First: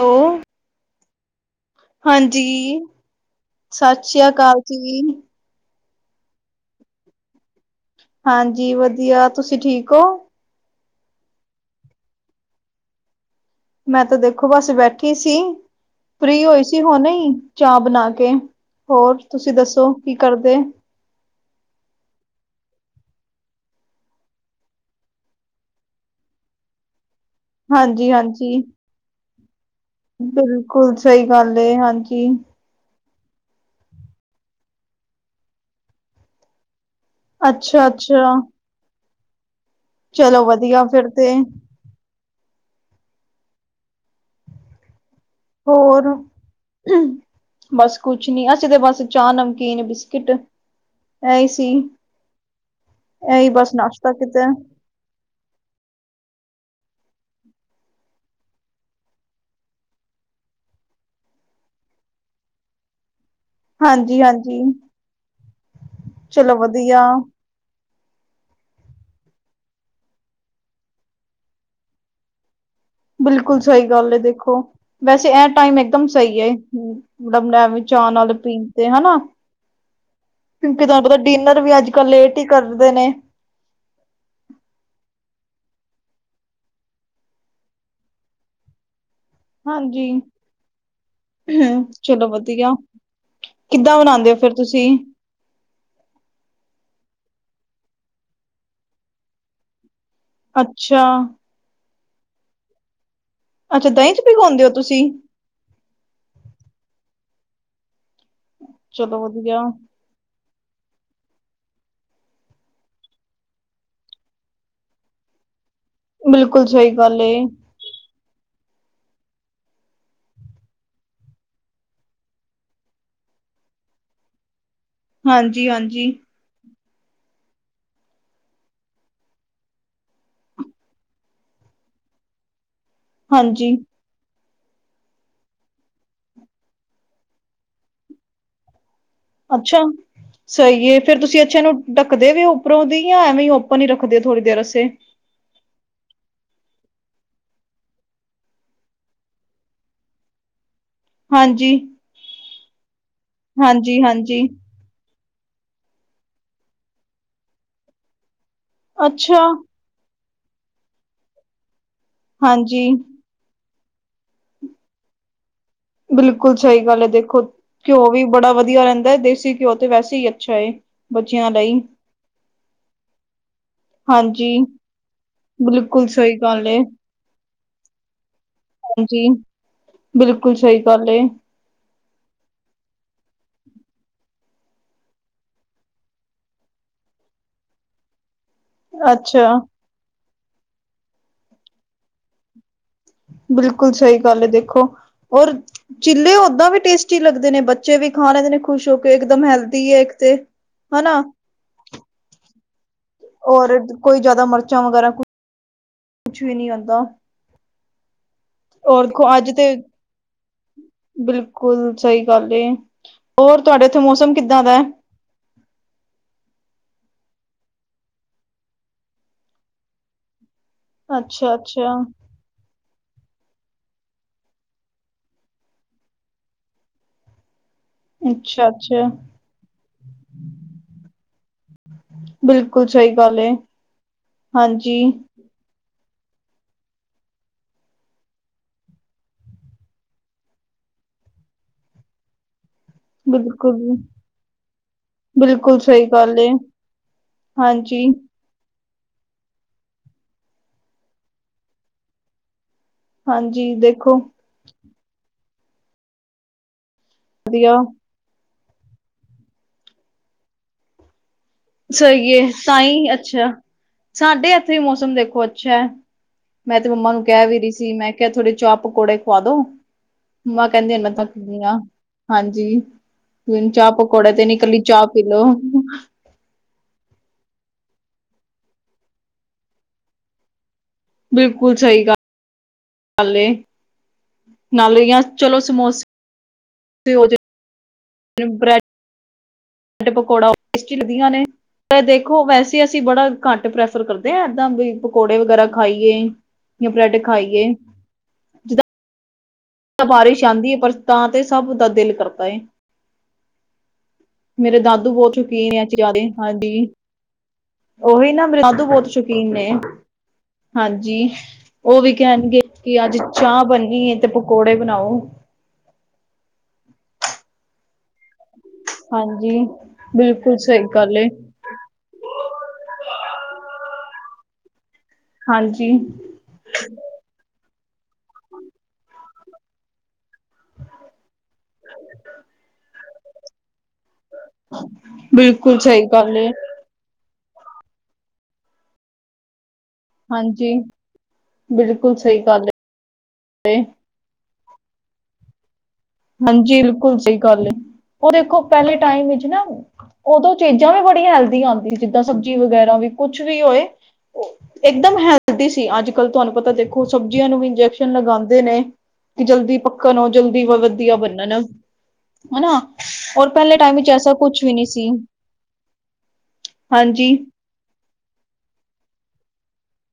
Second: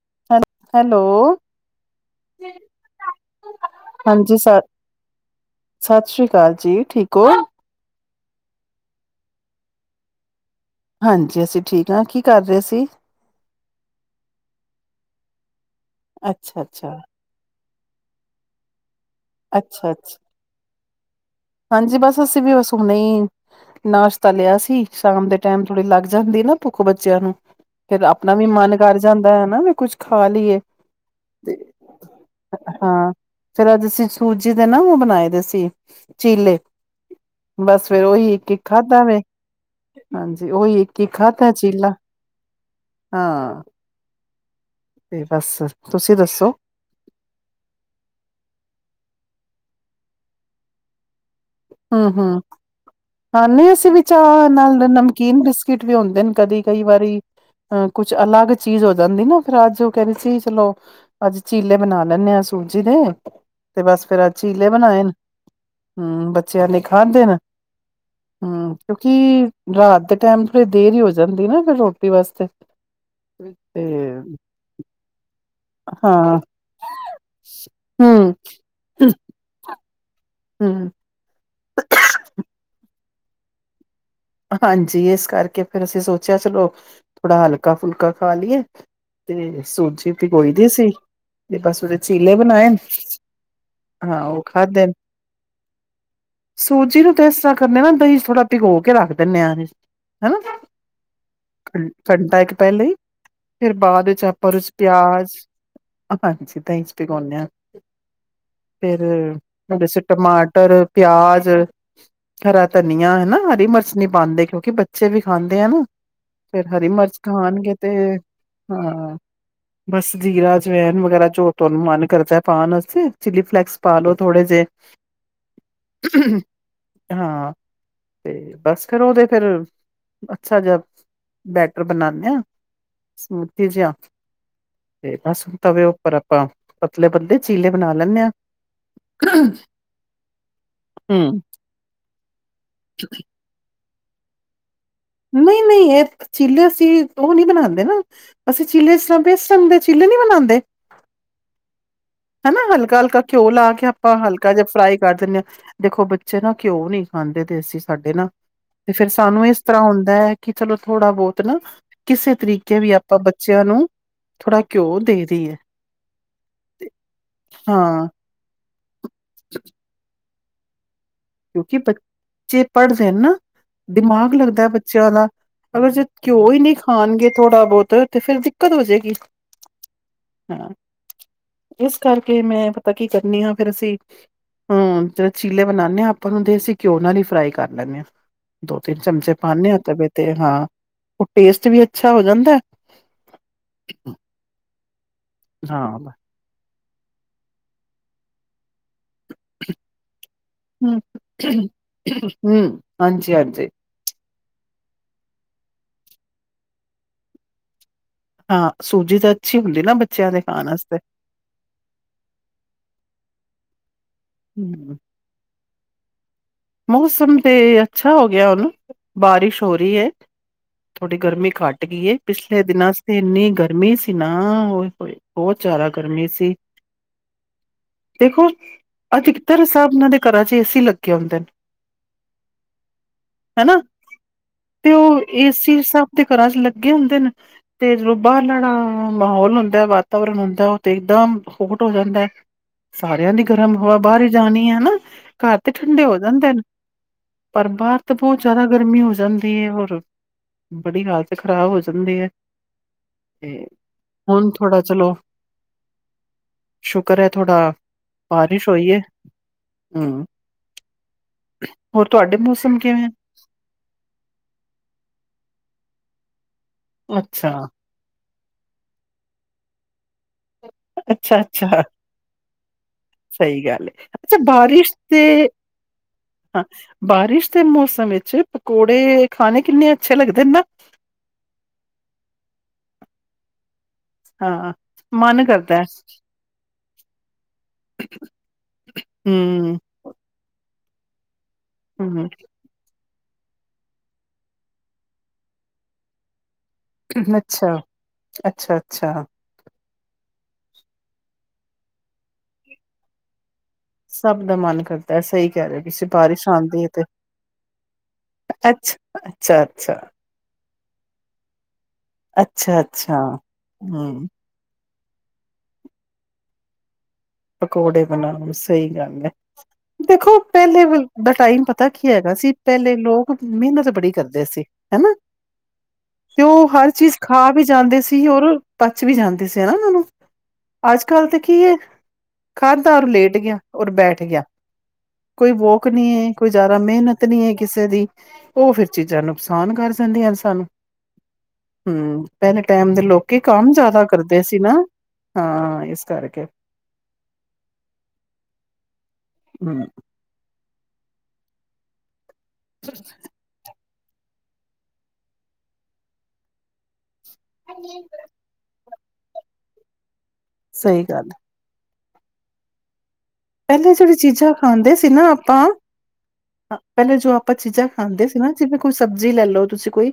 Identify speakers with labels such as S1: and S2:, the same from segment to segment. S1: Hello,
S2: hello
S1: ਹਾਂਜੀ ਸਤਿ ਸ੍ਰੀ
S2: ਹਾਂਜੀ ਸ
S1: ਅਕਾਲ ਜੀ।
S2: ਸਤਿ ਸ਼੍ਰੀ ਅਕਾਲ ਜੀ ਠੀਕ ਓ।
S1: ਹਾਂਜੀ ਵਧੀਆ ਤੁਸੀਂ ਠੀਕ ਹੋ।
S2: ਹਾਂਜੀ ਅਸੀਂ ਠੀਕ ਹਾਂ ਕੀ ਕਰ ਰਏ ਸੀ।
S1: ਮੈਂ ਤਾਂ ਦੇਖੋ ਬਸ ਬੈਠੀ ਸੀ ਫਰੀ
S2: ਅੱਛਾ
S1: ਹੋਈ ਸੀ
S2: ਅੱਛਾ
S1: ਹੁਣੇ ਈ। ਚਾਹ ਬਣਾ ਕੇ ਹੋਰ ਤੁਸੀਂ ਦੱਸੋ ਕੀ
S2: ਅੱਛਾ-ਅੱਛਾ
S1: ਕਰਦੇ?
S2: ਹਾਂਜੀ ਬਸ ਅਸੀਂ ਵੀ ਬਸ ਹੁਣੇ ਈ ਨਾਸ਼ਤਾ ਲਿਆ ਸੀ ਸ਼ਾਮ ਦੇ ਟਾਈਮ ਥੋੜੀ ਲੱਗ ਜਾਂਦੀ ਨਾ ਭੁੱਖ ਬੱਚਿਆਂ ਨੂੰ ਫਿਰ ਆਪਣਾ ਵੀ
S1: ਹਾਂਜੀ-ਹਾਂਜੀ।
S2: ਮਨ ਕਰ ਜਾਂਦਾ ਹੈਨਾ ਵੀ ਕੁਛ
S1: ਬਿਲਕੁਲ ਸਈ ਗੱਲ ਏ ਹਾਂਜੀ।
S2: ਹਾਂ ਫਿਰ ਅੱਜ ਅਸੀਂ ਸੂਜੀ ਦੇ ਨਾ ਓ ਬਣਾਏ ਦੇ ਸੀ ਚੀਲੇ ਬਸ ਫਿਰ ਉਹੀ
S1: ਅੱਛਾ-ਅੱਛਾ।
S2: ਇੱਕ-ਇਕ ਖਾਧਾ ਵੇ।
S1: ਚਲੋ
S2: ਹਾਂਜੀ ਉਹੀ
S1: ਵਧੀਆ ਫਿਰ
S2: ਇੱਕ-ਇੱਕ
S1: ਤੇ,
S2: ਖਾਧਾ ਚੀਲਾ ਹਾਂ ਤੇ ਬਸ
S1: ਹੋਰ
S2: ਤੁਸੀਂ ਦੱਸੋ।
S1: ਬਸ ਕੁਛ ਨੀ ਅਸੀਂ ਤੇ ਬਸ ਚਾਹ ਨਮਕੀਨ ਬਿਸਕਿਟ ਇਹੀ ਸੀ।
S2: ਹੂੰ-ਹੂੰ ਹਾਂ
S1: ਇਹੀ
S2: ਨਈ
S1: ਬਸ
S2: ਅਸੀਂ ਵੀ
S1: ਨਾਸ਼ਤਾ
S2: ਚਾਹ
S1: ਕੀਤਾ,
S2: ਨਾਲ ਨਮ ਕੀਨ ਬਿਸਕਿਟ ਵੀ ਹੁੰਦੇ ਨੇ ਕਦੇ ਕਈ ਵਰੀ ਅ ਕੁਛ ਅਲੱਗ ਚੀਜ਼ ਹੋ ਜਾਂਦੀ ਨਾ ਫਿਰ ਅੱਜ ਓ ਕੈਂਦੇ ਸੀ ਚਲੋ। ਅੱਜ ਚੀਲੇ ਬਣਾ ਲੈਂਣੇ ਆਂ ਸੂਜੀ ਦੇ। ਤੇ ਬਸ ਫਿਰ
S1: ਹਾਂਜੀ-ਹਾਂਜੀ
S2: ਚੀਲੇ ਬਣਾਏ ਨੇ ਹੂੰ
S1: ਚਲੋ
S2: ਬੱਚਿਆਂ ਨੇ
S1: ਵਧੀਆ।
S2: ਖਾਂਦੇ ਨੇ। ਹੂੰ ਕਿਉਂਕਿ ਰਾਤ ਦੇ ਟਾਈਮ ਥੋੜੀ ਦੇਰ ਈ ਹੋ ਜਾਂਦੀ ਨਾ ਫਿਰ ਰੋਟੀ ਵਾਸਤੇ
S1: ਬਿਲਕੁਲ
S2: ਤੇ
S1: ਸਈ ਗੱਲ ਐ ਦੇਖੋ। ਵੈਸੇ ਐ ਟਾਈਮ ਇਕਦਮ
S2: ਹਾਂ
S1: ਸਈ ਐ ਮੜ ਵੇ ਚਾਅ ਨਾਲ
S2: ਹਮ
S1: ਪੀ ਤੇ ਹਨਾ ਕਿਉਂਕਿ
S2: ਹਮ
S1: ਤੁਹਾਨੂੰ ਪਤਾ ਡਿਨਰ ਵੀ ਅੱਜ ਕੱਲ ਲੇਟ ਈ ਕਰਦੇ ਨੇ।
S2: ਹਾਂਜੀ ਇਸ ਕਰਕੇ ਫਿਰ ਅਸੀਂ ਸੋਚਿਆ ਚਲੋ ਥੋੜਾ ਹਲਕਾ ਫੁਲਕਾ ਖਾ ਲਈਏ। ਤੇ
S1: ਹਾਂਜੀ।
S2: ਸੂਜੀ ਭਗੋਈ ਦੀ ਸੀ ਤੇ ਬਸ
S1: ਹੂੰ
S2: ਉਦੇ
S1: ਚਲੋ
S2: ਚੀਲੇ ਬਣਾਏ।
S1: ਵਧੀਆ ਕਿੱਦਾਂ
S2: ਹਾਂ
S1: ਬਣਾਉਂਦੇ ਹੋ
S2: ਓ
S1: ਫਿਰ ਤੁਸੀਂ
S2: ਖਾਧੇ ਨੇ। ਸੂਜੀ ਨੂੰ ਤੇ ਇਸ ਤਰ੍ਹਾਂ ਕਰ ਨਾ ਦਈ ਥੋੜਾ ਭਿਗੋ ਕੇ ਰੱਖਦੇ ਧੰਨਿਆ ਦੀ ਹਨਾ।
S1: ਅੱਛਾ
S2: ਘੰਟਾ ਇੱਕ ਪੈਲੇ ਈ ਫੇਰ
S1: ਅੱਛਾ
S2: ਬਾਅਦ
S1: ਦਹੀਂ ਚ
S2: ਇਚ ਆਪਾਂਰ
S1: ਭਿਗਾਉਂਦੇ ਹੋ
S2: ਸ
S1: ਤੁਸੀਂ
S2: ਪਿਆਜ ਹਾਂਜੀ ਦਈ ਚ ਭੀਗੋਨੇ ਆਂ ਫੇਰ
S1: ਚਲੋ ਵਧੀਆ।
S2: ਟਮਾਟਰ, ਪਿਆਜ, ਹਰਾ ਧਨੀਆ ਹਨਾ ਹਰੀ ਮਰਚ ਨੀ ਪਾਂਦੇ ਕਿਉਂਕਿ ਬੱਚੇ ਵੀ ਖਾਂਦੇ ਆ ਨਾ
S1: ਬਿਲਕੁਲ
S2: ਫੇਰ ਹਰੀ
S1: ਸਹੀ
S2: ਮਰਚ
S1: ਗੱਲ ਏ
S2: ਖਾਣਗੇ ਤੇ ਹਾਂ ਬਸ ਜ਼ੀਰਾ ਜਵੈਨ ਵਗੈਰਾ ਜੋ ਤੁਆਨੂੰ ਮਨ ਕਰਦੈ ਪਾਣ ਆਸਤੇ ਚਿੱਲੀ ਫਲੇਕਸ ਪਾਲੋ ਥੋੜੇ ਜੇ
S1: ਹਾਂਜੀ, ਹਾਂਜੀ
S2: ਹਾਂ, ਤੇ ਬਸ ਫੇਰ ਓਦੇ ਫੇਰ ਅੱਛਾ ਜੇਆ ਬੈਟਰ ਬਨਾਨੇ ਆਂ। ਸਮੂਦੀ
S1: ਹਾਂਜੀ
S2: ਸੀ ਅਪ ਤੇ ਬਸ ਹੁਣ ਤਵੇ ਉੱਪਰ ਆਪਾਂ ਪਤਲੇ, ਪਤਲੇ ਚੀਲੇ ਬਣਾ ਲੈਨੇ ਆਂ।
S1: ਅੱਛਾ ਸਈ ਏ ਫੇਰ
S2: ਹੂੰ,
S1: ਤੁਸੀ ਅੱਛੇ ਨੂੰ ਡੱਕਦੇ ਵੀ ਓ ਉੱਪਰੋਂ ਦੀ ਜਾਂ ਐਵੇਂ ਆਪਾਂ ਨੀ ਰੱਖਦੇ ਥੋੜ੍ਹੀ ਦੇਰ ਆਸੇ
S2: ਨਈ ਨਈ ਏ ਚੀਲੇ ਅਸੀ ਦੋ ਨਈ ਬਨਾਂਦੇ ਨਾ। ਅਸੀ ਚਿਲੇ ਇਸ ਤਰਾ ਵੇਸਨ ਦੇ ਚਿਲੇ ਨੀ ਬਨਾਂਦੇ
S1: ਹਾਂਜੀ
S2: ਹਨਾ ਹਲਕਾ, ਹਲਕਾ ਘਿਓ ਲਾ ਕੇ
S1: ਹਾਂਜੀ,
S2: ਆਪਾਂ
S1: ਹਾਂਜੀ
S2: ਹਲਕਾ ਜਿਆ ਫਰਾਈ ਕਰ ਦਿੰਨੇ ਆ। ਦੇਖੋ ਬੱਚੇ ਨਾ ਘਿਓ ਨੀ ਖਾਂਦੇ ਦੇਸੀ ਸਾਡੇ ਨਾ ਤੇ ਫੇਰ
S1: ਅੱਛਾ।
S2: ਸਾਨੂੰ ਏਸ ਤਰ੍ਹਾਂ ਹੁੰਦਾ ਐ ਕਿ ਚਲੋ ਥੋੜ੍ਹਾ ਬੌਤ ਨਾ ਕਿਸੇ ਤਰੀਕੇ
S1: ਹਾਂਜੀ
S2: ਵੀ ਆਪਾਂ ਬੱਚਿਆਂ ਨੂੰ ਥੋੜਾ ਘਿਓ ਦੇ ਦੀਏ।
S1: ਬਿਲਕੁਲ ਸਈ ਗੱਲ ਐ ਦੇਖੋ
S2: ਹਾਂ
S1: ਘਿਓ ਵੀ ਬੜਾ ਵਧੀ ਆ ਰੇਂਦਾ ਏ ਦੇਸੀ ਘਿਓ ਤੇ ਵੈਸੇ ਈ ਅੱਛਾ ਏ।
S2: ਕਿਉਂਕਿ ਬੱ ਚੇ ਪੜ੍ਹ ਰੇ ਨਾ ਦਿਮਾਗ
S1: ਹਾਂਜੀ
S2: ਲੱਗਦਾ ਏ ਬੱਚਿਆਂ ਦਾ। ਅਗਰ ਜੇ
S1: ਬਿਲਕੁਲ ਸਹੀ
S2: ਘਿਓ ਈ
S1: ਗੱਲ
S2: ਨੀ
S1: ਏ
S2: ਖਾਣਗੇ ਥੋੜ੍ਹਾ ਬੌਤ ਤੇ ਫੇਰ ਦਿੱਕਤ ਹੋ ਜੇਗੀ।
S1: ਹਾਂਜੀ ਬਿਲਕੁਲ ਸਈ ਗੱਲ ਏ।
S2: ਇਸ ਕਰਕੇ ਮੈਂ ਪਤਾ ਕੀ ਕਰਨੀ ਆਂ ਫੇਰ ਅਸੀ ਹੰ ਤੇ ਚੀਲੇ ਬਨਾਨੇ ਆਂ। ਉਨੂੰ ਦੇਸੀ ਘਿਓ ਨਾਲ ਈ ਫਰਾਈ ਕਰ ਲੈਨੇ ਆਂ ਦੋ ਤਿੰਨ ਚਮਚੇ
S1: ਅੱਛਾ
S2: ਪਾਨੇ ਆਂ ਤਵੇ ਤੇ ਹਾਂ ਓ ਟੇਸਟ ਵੀ ਅੱਛਾ ਹੋ ਜਾਂਦਾ ਏ।
S1: ਬਿਲਕੁਲ ਸਈ ਗੱਲ ਏ ਦੇਖੋ ਔਰ
S2: ਹਾਂ ਹਮ
S1: ਚਿੱਲੇ ਓਦਾਂ ਵੀ ਟੇਸਟ ਟੀ ਲੱਗਦੇ ਨੇ ਬੱਚੇ ਵੀ ਖਾ ਲੈਂਦੇ ਨੇ ਖੁਸ਼ ਹੋ ਕੇ ਇੱਕਦਮ ਹੈਲਦੀ ਏ ਇੱਕ ਤੇ
S2: ਹੁੰ
S1: ਹਨਾ
S2: ਹੁੰ
S1: ਔਰ ਕੋਈ ਜਆਦਾ ਮਰਚਾਂ ਵਗੈਰਾ ਕੁ ਕੁਛ ਵੀ ਨੀ ਆਂਦਾ।
S2: ਹਾਂ, ਸੂਜੀ ਤੇ ਅੱਛੀ ਹੁੰਦੀ ਨਾ ਬੱਚਿਆਂ ਦੇ ਖਾਨ ਆਸਤੇ।
S1: ਬਿਲਕੁਲ ਸਈ ਗੱਲ ਏ ਔਰ ਤੁਆਡੇ ਏਥੇ ਮੌਸਮ ਕਿੱਦਾਂ ਦਾ ਐ?
S2: ਹਮ, ਮੌਸਮ ਤੇ ਅੱਛਾ ਹੋ ਗਿਆ ਹੁਨ ਬਾਰਿਸ਼ ਹੋ ਰੀ ਏ। ਥੋੜ੍ਹੀ ਗਰਮੀ
S1: ਅੱਛਾ
S2: ਘੱਟ
S1: ਅੱਛਾ
S2: ਗੀ ਏ। ਪਿਛਲੇ ਦਿਨਾਂ ਚ ਤੇ ਏਨੀ ਗਰਮੀ ਸੀ ਨਾ ਓਏ ਹੋਏ ਬੌਤ ਜ਼ਿਆਦਾ ਗਰਮੀ ਸੀ। ਦੇਖੋ,
S1: ਅੱਛਾ-ਅੱਛਾ,
S2: ਅਧਿਕਤਰ ਸਬਨਾ ਦੇ ਘਰਾਂ ਚ ਏ ਸੀ ਲੱਗੇ ਹੁੰਦੇ ਨ।
S1: ਬਿਲਕੁਲ ਸਈ ਗੱਲ ਏ, ਹਾਂਜੀ।
S2: ਏ ਸੀ ਸਬ ਦੇ ਘਰਾਂ ਚ ਲੱਗੇ ਹੁੰਦੇਨ ਤੇ ਜੋ ਬਾਰਲਨਾ ਮਾਹੌਲ ਹੁੰਦਾ ਏ ਵਾਤਾਵਰਨ ਹੁੰਦਾ ਏ ਓ ਤੇ ਇਕਦਮ ਖੋਟ ਹੋ ਜਾਂਦਾ ਏ। ਸਾਰਿਆਂ ਦੀ ਗਰਮ
S1: ਬਿਲਕੁਲ।
S2: ਹਵਾ ਬਾਰ ਈ ਜਾਣੀ ਏ ਹਨਾ ਘਰ ਤੇ
S1: ਬਿਲਕੁਲ
S2: ਠੰਡੇ
S1: ਸਹੀ
S2: ਹੋ
S1: ਗੱਲ ਏ,
S2: ਰੈਂਦੇਨ ਪਰ ਬਾਰ ਤੇ
S1: ਹਾਂਜੀ-ਹਾਂਜੀ
S2: ਬੌਤ ਜਆਦਾ ਗਰਮੀ ਹੋ ਜਾਂਦੀ ਐ ਹੋਰ ਬੜੀ ਹਾਲਤ ਖ਼ਰਾਬ ਹੋ ਜਾਂਦੀ ਐ। ਤੇ
S1: ਦੇਖੋ
S2: ਹੁਨ ਥੋੜਾ ਚਲੋ। ਸ਼ੁਕਰ ਐ, ਥੋੜਾ
S1: ਵਧੀਆ।
S2: ਬਾਰਿਸ਼ ਹੋਈ ਏ, ਹੁੰ।
S1: ਸਈ ਏ,
S2: ਮੌਸਮ ਕਿਵੇਂ?
S1: ਤਾਈਂ ਅੱਛਾ। ਸਾਡੇ ਏਥੇ ਮੌਸਮ ਦੇਖੋ ਅੱਛਾ, ਮੈਂ ਤੇ ਮੰਮਾ ਨੂੰ ਕੈ
S2: ਅੱਛਾ,
S1: ਵੀ ਰੀ ਸੀ, ਮੈਂ ਕੇਯਾ ਥੋੜੇ ਚਾਹ-ਪਕੌੜੇ ਖਵਾ ਦੋ, ਮਾ ਕੈਂਦੇ ਹੁਨ ਮੈਂ ਥੱਕ ਗਈਆਂ,
S2: ਅੱਛਾ-ਅੱਛਾ
S1: ਹਾਂਜੀ।
S2: ਸਹੀ
S1: ਹੁਨ
S2: ਗੱਲ ਏ।
S1: ਚਾਹ-ਪਕੌੜ
S2: ਅੱਛਾ
S1: ਤੇ ਨੀ ਕੱਲੀ
S2: ਬਾਰਿਸ਼
S1: ਚਾਹ ਪੀ ਲੋ।
S2: ਤੇ ਬਾਰਿਸ਼ ਦੇ ਮੌਸਮ ਏਚ ਪਕੌੜੇ ਖਾਣੇ ਕਿੰਨੇ ਅੱਛੇ ਲੱਗਦੇ ਨਾ।
S1: ਬਿਲਕੁਲ, ਸਈ ਗੱਲ ਏ।
S2: ਹਾਂ,
S1: ਨਾਲ ਯਾ
S2: ਮਨ
S1: ਚਲੋ
S2: ਕਰਦਾ ਹੈ।
S1: ਸਮੋਸੇ [unintelligible] ਬਰੈਡ
S2: ਹੁੰ।
S1: ਬਰੈਡ ਪਕੌੜਾ ਟੇਸਟੀ ਲੱਗੀਆਂ ਨੇ
S2: ਹੂੰ
S1: ਦੇਖੋ, ਵੈਸੇ ਅਸੀ ਬੜਾ ਘੱਟ ਪ੍ਰੈਫਰ ਕਰਦੇ ਆਂ, ਏਦਾਂ ਵੀ ਪਕੌੜੇ ਵਗੈਰਾ ਖਾਈਏ। ਜਾਂ ਬ੍ਰੈਡ ਖਾਈਏ
S2: ਅੱਛਾ,
S1: ਜਿੱਦਾਂ
S2: ਅੱਛਾ-ਅੱਛਾ।
S1: ਬਾਰਿਸ਼ ਆਂਦੀ ਏ ਪਰ ਤਾਂ ਤੇ ਸਭ ਦਾ ਦਿਲ ਕਰਦਾ ਏ।
S2: ਸਭ ਦਾ
S1: ਮੇਰੇ
S2: ਮਨ
S1: ਦਾਦੂ
S2: ਕਰਦਾ ਹੈ,
S1: ਬੋਤ
S2: ਸਹੀ ਕਹਿ
S1: ਸ਼ੁਕੀਨ ਏ
S2: ਰਹੇ ਹੋ
S1: ਐ
S2: ਤੁਸੀਂ
S1: ਚੀਜ਼ਾਂ ਦੇ,
S2: ਬਾਰਿਸ਼ ਆਂਦੀ
S1: ਹਾਂਜੀ।
S2: ਏ ਤੇ
S1: ਓਹੀ ਨਾ ਮੇਰੇ ਦਾਦੂ
S2: ਅੱਛਾ,
S1: ਬੋਤ ਸ਼ੌਕੀਨ ਨੇ।
S2: ਅੱਛਾ-ਅੱਛਾ,
S1: ਹਾਂਜੀ, ਓ ਵੀ ਕੈਣਗੇ ਕਿ ਅੱਜ
S2: ਅੱਛਾ-ਅੱਛਾ।
S1: ਚਾਹ ਬਨੀਂਏ ਤੇ
S2: ਹੂੰ,
S1: ਪਕੌੜੇ ਬਨਾਓ।
S2: ਪਕੌੜੇ ਬਨਾ ਲੋ, ਸਹੀ ਗੱਲ ਐ
S1: ਹਾਂਜੀ
S2: ਦੇਖੋ,
S1: ਬਿਲਕੁਲ
S2: ਪੈਲੇ
S1: ਸਹੀ ਗੱਲ ਏ।
S2: ਦਾ ਟਾਈਮ ਪ ਤਾ ਕੀ ਹੈਗਾ ਸੀ ਪੈਲੇ ਲੋਕ ਮੇਨਤ ਬੜੀ ਕਰਦੇ ਸੀ, ਹਨਾ।
S1: ਹਾਂਜੀ।
S2: ਤੇ ਓ ਹਰ ਚੀਜ਼ ਖਾ ਵੀ ਜਾਂਦੇ ਸੀ ਔਰ ਪਚ ਵੀ ਜਾਂਦੇ ਸੀ ਹਨਾ, ਓਨਾਂ ਨੂੰ। ਅੱਜ ਕੱਲ ਤੇ ਕੀ ਐ
S1: [inaudible]
S2: ਖਾਦਾ ਔਰ ਲੇਟ ਗਯਾ ਔਰ ਬੈਠ ਗਯਾ, ਕੋਈ
S1: ਬਿਲਕੁਲ
S2: ਵੋਕ
S1: ਸਹੀ
S2: ਨੀਂ ਐ,
S1: ਗੱਲ ਏ
S2: ਕੋਈ ਜਾਦਾ ਮੇਨਤ ਨੀ ਐ ਕਿਸੇ ਦੀ, ਓਹ ਫੇਰ ਚੀਜਾਂ ਨੁਕਸਾਨ ਕਰ ਜਾਂਦੀਆਂਨ ਸਾਨੂੰ।
S1: ਹਾਂਜੀ ਬਿਲਕੁਲ
S2: ਹੁੰ,
S1: ਸਹੀ
S2: ਪੈਲੇ
S1: ਗੱਲ
S2: ਟੈਮ ਦੇ ਲੋਕੀ ਕੰਮ
S1: ਏ।
S2: ਜਾਦਾ ਕਰਦੇ ਸੀਨਾ ਹਾਂ, ਏਸ ਕਾ
S1: ਬਿਲਕੁਲ ਸਹੀ ਗੱਲ ਏ, ਓ ਦੇਖੋ ਪੈਲੇ ਟਾਈਮ ਚ ਨਾ
S2: ਹਮ
S1: ਓਦੋਂ ਚੀਜਾਂ ਵੀ ਬੜੀਆਂ ਹੈਲਦੀ ਆਂਦੀ ਸੀ, ਜਿੱਦਾਂ ਸਬਜ਼ੀ ਵਗੈਰਾ ਵੀ ਕੋ ਛ ਵੀ ਹੋਏ ਏਕਦਮ ਹੈਲਦੀ ਸੀ, ਅੱਜ-ਕੱਲ ਤੁਆਂਨੂੰ ਪਤਾ ਦੇ ਓ ਸਬਜੀ ਆਂ ਨੂੰ ਵੀ ਇੰਜੈਕਸ਼ਨ ਲਗਾਂਦੇ ਨੇ ਕਿ ਜਲਦੀ ਪੱਕਣ ਔਰ ਜਲਦੀ-
S2: ਸਹੀ ਗੱਲ
S1: [unintelligible] ਹੈਨਾ
S2: ਪੈਲੇ ਜੇੜੀ ਚੀਜਾਂ ਖਾਂਦੇ
S1: ਸੀ
S2: ਸੀਨਾ, ਆਪਾਂ ਪੈਲੇ ਜੋ
S1: ਹਾਂਜੀ।
S2: ਆਪਾਂ ਚੀਜਾਂ ਖਾਂਦੇ ਸੀ ਨਾ ਜਿਸ ਤਰਾਂ ਕੋਈ ਸਬਜ਼ੀ ਲੈ ਲਓ ਤੁਸੀਂ ਕੋਈ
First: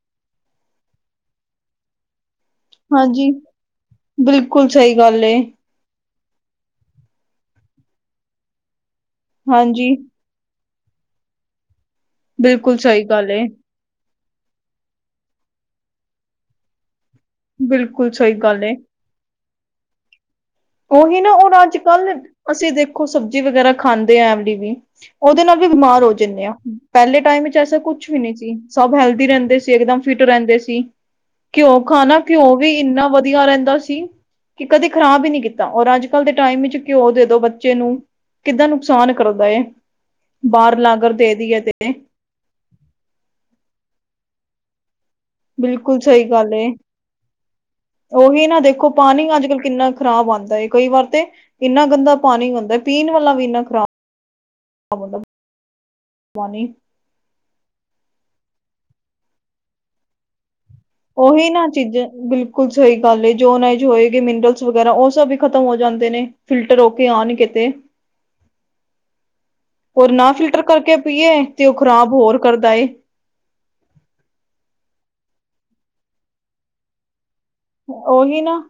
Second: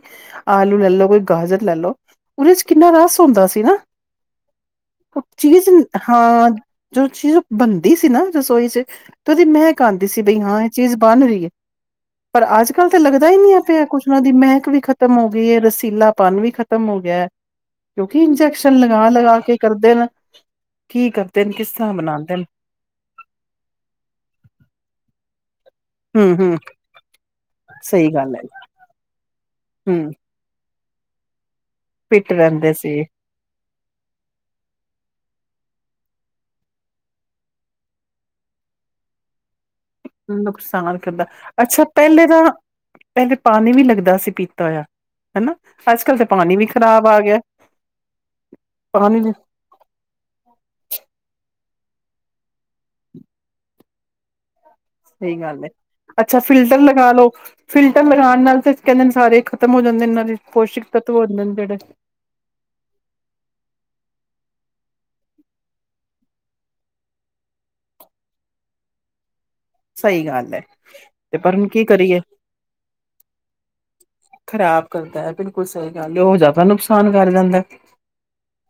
S2: ਆਲੂ ਲੈ ਲਓ ਕੋਈ ਗਾਜਰ ਲੈ ਲਓ, ਓਦੇ ਚ ਕਿੰਨਾ ਰਸ
S1: ਹਾਂਜੀ,
S2: ਹੁੰਦਾ ਸੀ ਨਾ,
S1: ਬਿਲਕੁਲ ਸਹੀ
S2: ਓ
S1: ਗੱਲ ਏ
S2: ਚੀਜ਼ ਹਾਂ, ਜੋ ਚੀਜ਼ ਬਨਦੀ ਸੀ ਨਾ ਰਸੋਈ ਚ, ਤੇ ਓਦੀ ਮੈਹਕ
S1: ਹਾਂਜੀ,
S2: ਆਂਦੀ ਸੀ। ਕੀ ਬਈ ਹਾਂ, ਏ ਚੀਜ਼ ਬਨ ਰਹੀ ਐ ਪਰ
S1: ਬਿਲਕੁਲ
S2: ਅੱਜ-ਕੱਲ ਤੇ
S1: ਸਹੀ
S2: ਲੱਗਦਾ
S1: ਗੱਲ
S2: ਈ
S1: ਏ।
S2: ਨਈਂ ਐ। ਪਿਆ ਕੁਛ ਉਨ੍ਹਾਂ ਦੀ ਮੈਹਕ ਵੀ ਖਤਮ ਹੋ ਗਈਏ, ਰਸੀਲਾਪਨ ਵੀ ਖ਼ਤਮ ਹੋ ਗਯਾ।
S1: ਬਿਲਕੁਲ
S2: ਕਿਉਂਕਿ
S1: ਸਹੀ ਗੱਲ ਏ।
S2: ਇੰਜੈਕਸ਼ਨ ਲਗਾ-ਲਗਾ ਕੇ ਕਰਦੇਨ।
S1: ਓਹੀ ਨਾ ਓਨ ਅੱਜ-ਕੱਲ ਅਸੀਂ ਦੇ ਖੋ ਸਬਜ਼ੀ ਵਗੈਰਾ ਖਾਂਦੇ ਐ, ਐ ਵਾਲੀ ਵੀ, ਓਦੇ ਨਾਲ ਵੀ ਬਿਮਾਰ ਹੋ
S2: ਹਮ
S1: ਜਾਨੇ ਆਂ,
S2: ਹਮ
S1: ਪੈਲੇ ਟਾਈਮ ਈਚ ਐਸਾ
S2: ਸਹੀ
S1: ਕੁਛ ਵੀ
S2: ਗੱਲ
S1: ਨੀ
S2: ਹੈ
S1: ਸੀ ਸਭ ਹੈਲਦੀ ਰੈਂਦੇ ਸੀ। ਏਕਦਮ
S2: ਹਮ
S1: ਫਿਟ ਰੈਂਦੇ ਸੀ, ਘਿਓ ਖਾਣਾ
S2: ਪਿੱਟ
S1: ਘਿਓ
S2: ਰਹਿੰਦੇ
S1: ਵੀ
S2: ਸੀ
S1: ਇੰਨਾ ਵਦੀ ਦੀਆ ਰੈਂਦਾ ਸੀ, ਕਿ ਕਦੇ ਖਰਾਬ ਈ ਨੀਂ ਕੀ ਔਰ ਅੱਜ-ਕੱਲ ਦੇ ਟਾਈਮ ਚ ਘਿਓ ਦੇਦੋ ਬੱਚੇ ਨੂੰ, ਕਿੱਦਾਂ ਨੁਕਸਾਨ ਕਰਦਾ ਏ। ਬਾਹਰ
S2: ਨੁਕਸਾਨ
S1: ਲਾਗਰ
S2: ਕਰਦਾ
S1: ਦੇ ਦੀ ਹੈ
S2: ਅੱਛਾ
S1: ਤੇ
S2: ਪਹਿਲੇ ਤਾਂ ਪਹਿਲੇ ਪਾਨੀ ਵੀ ਲੱਗਦਾ ਸੀ ਪੀਤਾ ਹੋਇਆ ਹਨਾ
S1: ਬਿਲਕੁਲ
S2: ਅੱਜ ਕੱਲ੍ਹ
S1: ਸਹੀ
S2: ਤਾਂ
S1: ਗੱਲ
S2: ਪਾਣੀ ਵੀ
S1: ਏ
S2: ਖ਼ਰਾਬ ਆ ਗਿਆ
S1: ਉਹੀ ਨਾ ਦੇਖੋ
S2: ਪਾਣੀ
S1: ਪਾਨੀ ਅੱਜ- ਕੱਲ ਕਿੰਨਾ ਖ਼ਰਾਬ ਆਂਦਾ ਕਈ ਵਾਰ ਤੇ ਇੰਨਾ ਗੰਦਾ ਪਾਣੀ ਹੁੰਦਾ ਪੀਣ ਵਾਲਾ ਵੀ ਇੰਨਾ ਖਰਾਬ
S2: ਸਹੀ ਗੱਲ ਹੈ ਅੱਛਾ
S1: ਪਾਣੀ
S2: ਫਿਲਟਰ ਲਗ ਲਾ ਲਓ ਫਿਲਟਰ ਲਗਾਉਣ ਨਾਲ ਤੇ ਕਹਿੰਦੇ ਨੇ ਸਾਰੇ ਖ਼ਤਮ ਹੋ ਜਾਂਦੇ ਇਹਨਾਂ ਦੇ ਪੌਸ਼ਕ।
S1: ਉਹੀ ਨਾ ਚੀਜ। ਬਿਲਕੁਲ ਸਹੀ ਗੱਲ ਏ ਜੋਨਾਜ ਹੋਏਗੀ ਮਿਨਰਲਸ ਵਗੈਰਾ ਉਹ ਸਭ ਵੀ ਖ਼ਤਮ ਹੋ ਜਾਂਦੇ ਨੇ। ਫਿਲਟਰ ਹੋ ਕੇ ਆਉਣਗੇ ਤੇ।
S2: [inaudible]
S1: ਔਰ
S2: ਸਹੀ
S1: ਨਾ
S2: ਗੱਲ ਐ
S1: ਫਿਲਟਰ ਕਰਕੇ
S2: ਤੇ
S1: ਪੀਏ
S2: ਪਰ ਹੁਣ
S1: ਉਹ
S2: ਕੀ
S1: ਖ਼ਰਾਬ
S2: ਕਰੀਏ।
S1: ਹੋਰ ਕਰਦਾ ਏ
S2: ਖ਼ਰਾਬ ਕਰਦਾ ਹੈ। ਬਿਲਕੁਲ ਸਹੀ ਗੱਲ ਉਹ ਜ਼ਿਆਦਾ ਨੁਕਸਾਨ ਕਰ ਜਾਂਦਾ।
S1: ਉਹੀ ਨਾ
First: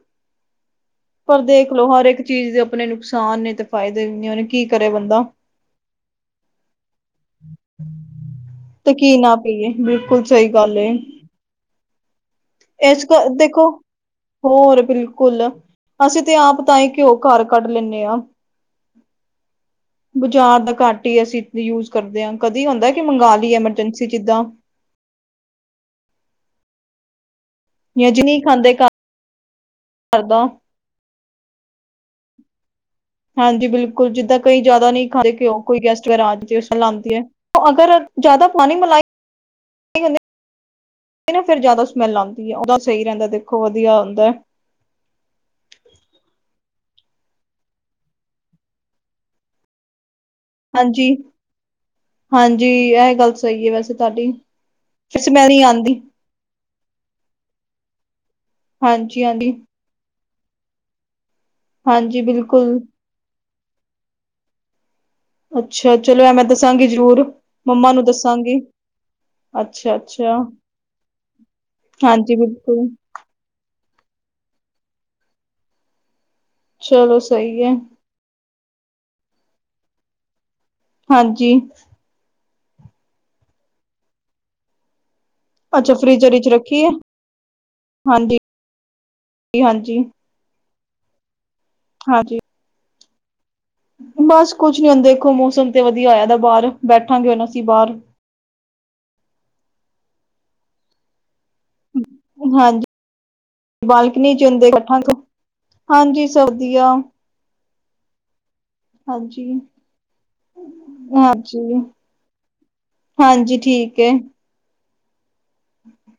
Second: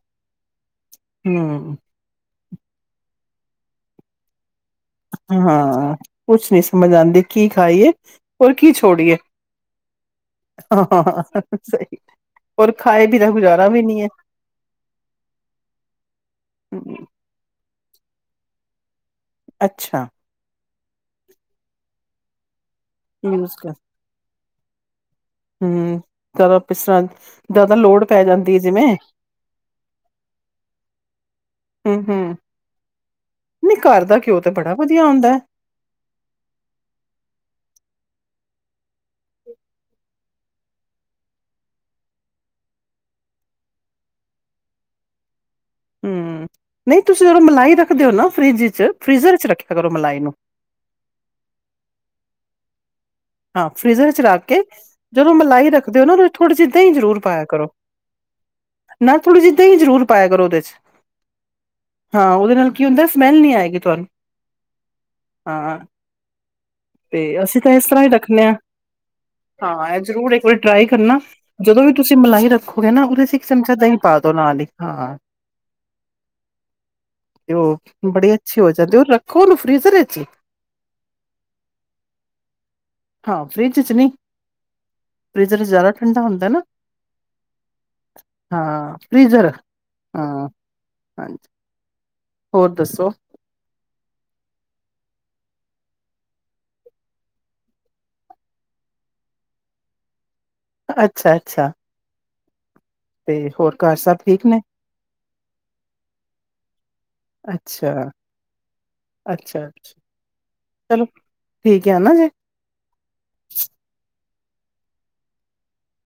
S1: ਪਰ
S2: ਹਮ
S1: ਦੇਖਲੋ ਹਰ ਇੱਕ ਚੀਜ਼ ਦੇ ਉਪ ਆਪਣੇ ਨੁਕਸਾਨ ਨੇ ਤੇ ਫਾਇਦੇ ਉਹ ਕੀ। ਕਰੇ ਬੰਦਾ
S2: ਹਾਂ! ਕੁਛ ਨੀ ਸਮਝ ਆਂਦੀ। ਕੀ ਖਾਈਏ ਔਰ ਕੀ
S1: ਤੇ
S2: ਛੋੜੀਏ
S1: ਨਾ ਪੀਏ ਬਿਲਕੁਲ ਸਹੀ ਗੱਲ ਏ
S2: ਸਹੀ! ਔਰ
S1: ਇਸ
S2: ਖਾਏ
S1: ਕਰ
S2: ਬਿਨਾ ਗੁਜ਼ਾਰਾ
S1: ਦੇਖੋ
S2: ਵੀ ਨੀ ਹੈ।
S1: ਹੋਰ ਬਿਲਕੁਲ ਅਸੀਂ ਤੇ ਆਪ ਤਾਂਹੀ ਘਿਓ ਘਰ ਕੱਢ ਲੈਂਦੇ ਹਾਂ।
S2: ਅੱਛਾ!
S1: ਬਜ਼ਾਰ ਦਾ ਘੱਟ ਹੀ ਅਸੀਂ ਯੂਜ ਕਰਦੇ ਹਾਂ ਕਦੀ ਹੁੰਦਾ ਕਿ ਮੰਗ
S2: ਯੂਜ
S1: ਲਈਏ ਐਮਰਜੈਂਸੀ ਜਿੱਦਾਂ।
S2: ਹੂੰ! ਕਾਹਦਾ ਪਿਸਰਾਂ। ਜਾਦਾ ਲੋੜ
S1: ਜਾਂ ਜਿ
S2: ਪੈ
S1: ਨਹੀਂ
S2: ਜਾਂਦੀ ਹੈ
S1: ਖਾਂਦੇ
S2: ਜਿਵੇਂ।
S1: ਘਰ ਦਾ
S2: ਹੂੰ! ਹੂੰ!
S1: ਹਾਂਜੀ! ਬਿਲਕੁਲ! ਜਿੱਦਾਂ ਕਈ ਜ਼ਿਆਦਾ ਨਹੀਂ ਖਾਂਦੇ
S2: ਹੈ।
S1: ਘਿਓ। ਕੋਈ ਗੈਸਟ ਵਗੈਰਾ ਆਜੇ ਜੋ ਚਲ ਆਉਂਦੀ ਹੈ ਅਗਰ ਜਿਆਦਾ ਪਾਣੀ ਮਿਲਾਏ। ਸਹੀ ਕਹਿੰਦੇ ਫੇਰ ਜ਼ਿਆਦਾ ਸਮੈਲ ਆਂਦੀ ਹੈ ਉਹਦਾ ਸਹੀ ਰਹਿੰਦਾ ਦੇਖੋ ਵਧੀਆ ਹੁੰਦਾ।
S2: ਹੂੰ! ਨਹੀਂ ਤੁਸੀਂ ਮਲਾਈ ਰੱਖਦੇ ਹੋ ਨਾ ਫਰਿੱਜ 'ਚ ਫਰੀਜ਼ਰ 'ਚ ਰੱਖਿਆ ਕਰੋ ਮਲਾਈ ਨੂੰ।
S1: ਹਾਂਜੀ! ਹਾਂਜੀ! ਐਹ ਗੱਲ। ਸਹੀ
S2: ਹਾਂ!
S1: ਏ ਵੈਸੇ
S2: ਫਰੀਜ਼ਰ ਵਿੱਚ
S1: ਤੁਹਾਡੀ
S2: ਰੱਖ ਕੇ
S1: ਫਿਰ
S2: ਜਦੋਂ
S1: ਸਮੈਲ ਨੀ
S2: ਮਲਾਈ ਰੱਖਦੇ
S1: ਆਂਦੀ।
S2: ਹੋ ਨਾ ਉਹਦੇ 'ਚ ਥੋੜ੍ਹੀ ਜਿਹੀ ਦਹੀਂ ਜ਼ਰੂਰ ਪਾਇਆ ਕਰੋ। ਮੈਂ
S1: ਹਾਂਜੀ,
S2: ਥੋੜ੍ਹੀ ਜਿਹੀ
S1: ਹਾਂਜੀ,
S2: ਦਹੀਂ ਜ਼ਰੂਰ। ਪਾਇਆ ਕਰੋ ਉਹਦੇ 'ਚ
S1: ਹਾਂਜੀ
S2: ਹਾਂ ਉਹਦੇ ਨਾਲ
S1: ਬਿਲਕੁਲ
S2: ਕੀ ਹੁੰਦਾ ਸਮੈਲ ਨੀ ਆਏਗੀ ਤੁਹਾਨੂੰ। ਹਾਂ
S1: ਅੱਛਾ! ਚਲੋ ਐਹ ਮੈਂ ਦਸਾਂਗੀ ਜ਼ਰੂਰ
S2: ਤੇ ਅਸੀਂ ਤਾਂ ਇਸ
S1: ਮੰਮਾ ਨੂੰ
S2: ਤਰ੍ਹਾਂ ਹੀ ਰੱਖਣੇ ਹਾਂ
S1: ਦੱਸਾਂਗੀ।
S2: ਹਾਂ!
S1: ਅੱਛਾ,
S2: ਐਹ ਜ਼ਰੂਰ
S1: ਅੱਛਾ
S2: ਇੱਕ ਵਾਰੀ ਟਰਾਈ ਕਰਨਾ ਜਦੋਂ ਵੀ ਤੁਸੀਂ
S1: ਹਾਂਜੀ
S2: ਮਲਾਈ
S1: ਬਿਲਕੁਲ
S2: ਰੱਖੋਗੇ ਨਾ ਉਹਦੇ 'ਚ। ਇੱਕ ਚਮਚਾ ਦਹੀਂ ਪਾ ਦੋ ਨਾਲ ਹੀ ਹਾਂ।
S1: ਚਲੋ
S2: ਤੇ
S1: ਸਹੀ ਐ
S2: ਉਹ ਬੜੀ ਅੱਛੀ ਹੋ ਜਾਂਦੀ ਔਰ ਰੱਖੋ ਉਹਨੂੰ ਫਰੀਜ਼ਰ ਵਿੱਚ।
S1: ਹਾਂਜੀ!
S2: ਹਾਂ! ਫਰਿੱਜ 'ਚ ਨੀ ਫਰੀਜ਼ਰ ਜ਼ਿਆਦਾ
S1: ਅੱਛਾ
S2: ਠੰਡਾ
S1: ਫ੍ਰੀਜ਼ਰ
S2: ਹੁੰਦਾ
S1: ਵਿੱਚ
S2: ਨਾ।
S1: ਰੱਖੀਏ ਹਾਂਜੀ,
S2: ਹਾਂ! ਫਰੀਜ਼ਰ
S1: ਹਾਂਜੀ,
S2: ਹਾਂ! ਹਾਂਜੀ!
S1: ਹਾਂਜੀ!
S2: ਔਰ ਦੱਸੋ?
S1: ਬਸ ਕੁੱਛ ਨੀ ਹੁਣ ਦੇਖੋ ਮੌਸਮ ਤੇ ਵਧੀਆ ਹੋਏ ਦਾ ਬਾਹਰ ਬੈਠਾਂਗੇ ਹੁਣ ਅਸੀਂ ਬਾਹਰ।
S2: ਅੱਛਾ! ਅੱਛਾ! ਅੱਛਾ
S1: ਹਾਂਜੀ!
S2: ਘਰ ਸਭ
S1: ਬਾਲਕਨੀ 'ਚ
S2: ਠੀਕ ਨੇ
S1: ਹੁੰਦੇ ਇਕੱਠਾਂ ਤੋਂ ਹਾਂਜੀ! ਸਭ ਵਧੀਆ।
S2: ਅੱਛਾ!
S1: ਹਾਂਜੀ।
S2: ਅੱਛਾ! ਅੱਛਾ! ਚਲੋ
S1: ਹਾਂਜੀ,
S2: ਠੀਕ ਹੈ ਨਾ ਜੀ।
S1: ਹਾਂਜੀ ਠੀਕ ਹੈ ਹੂੰ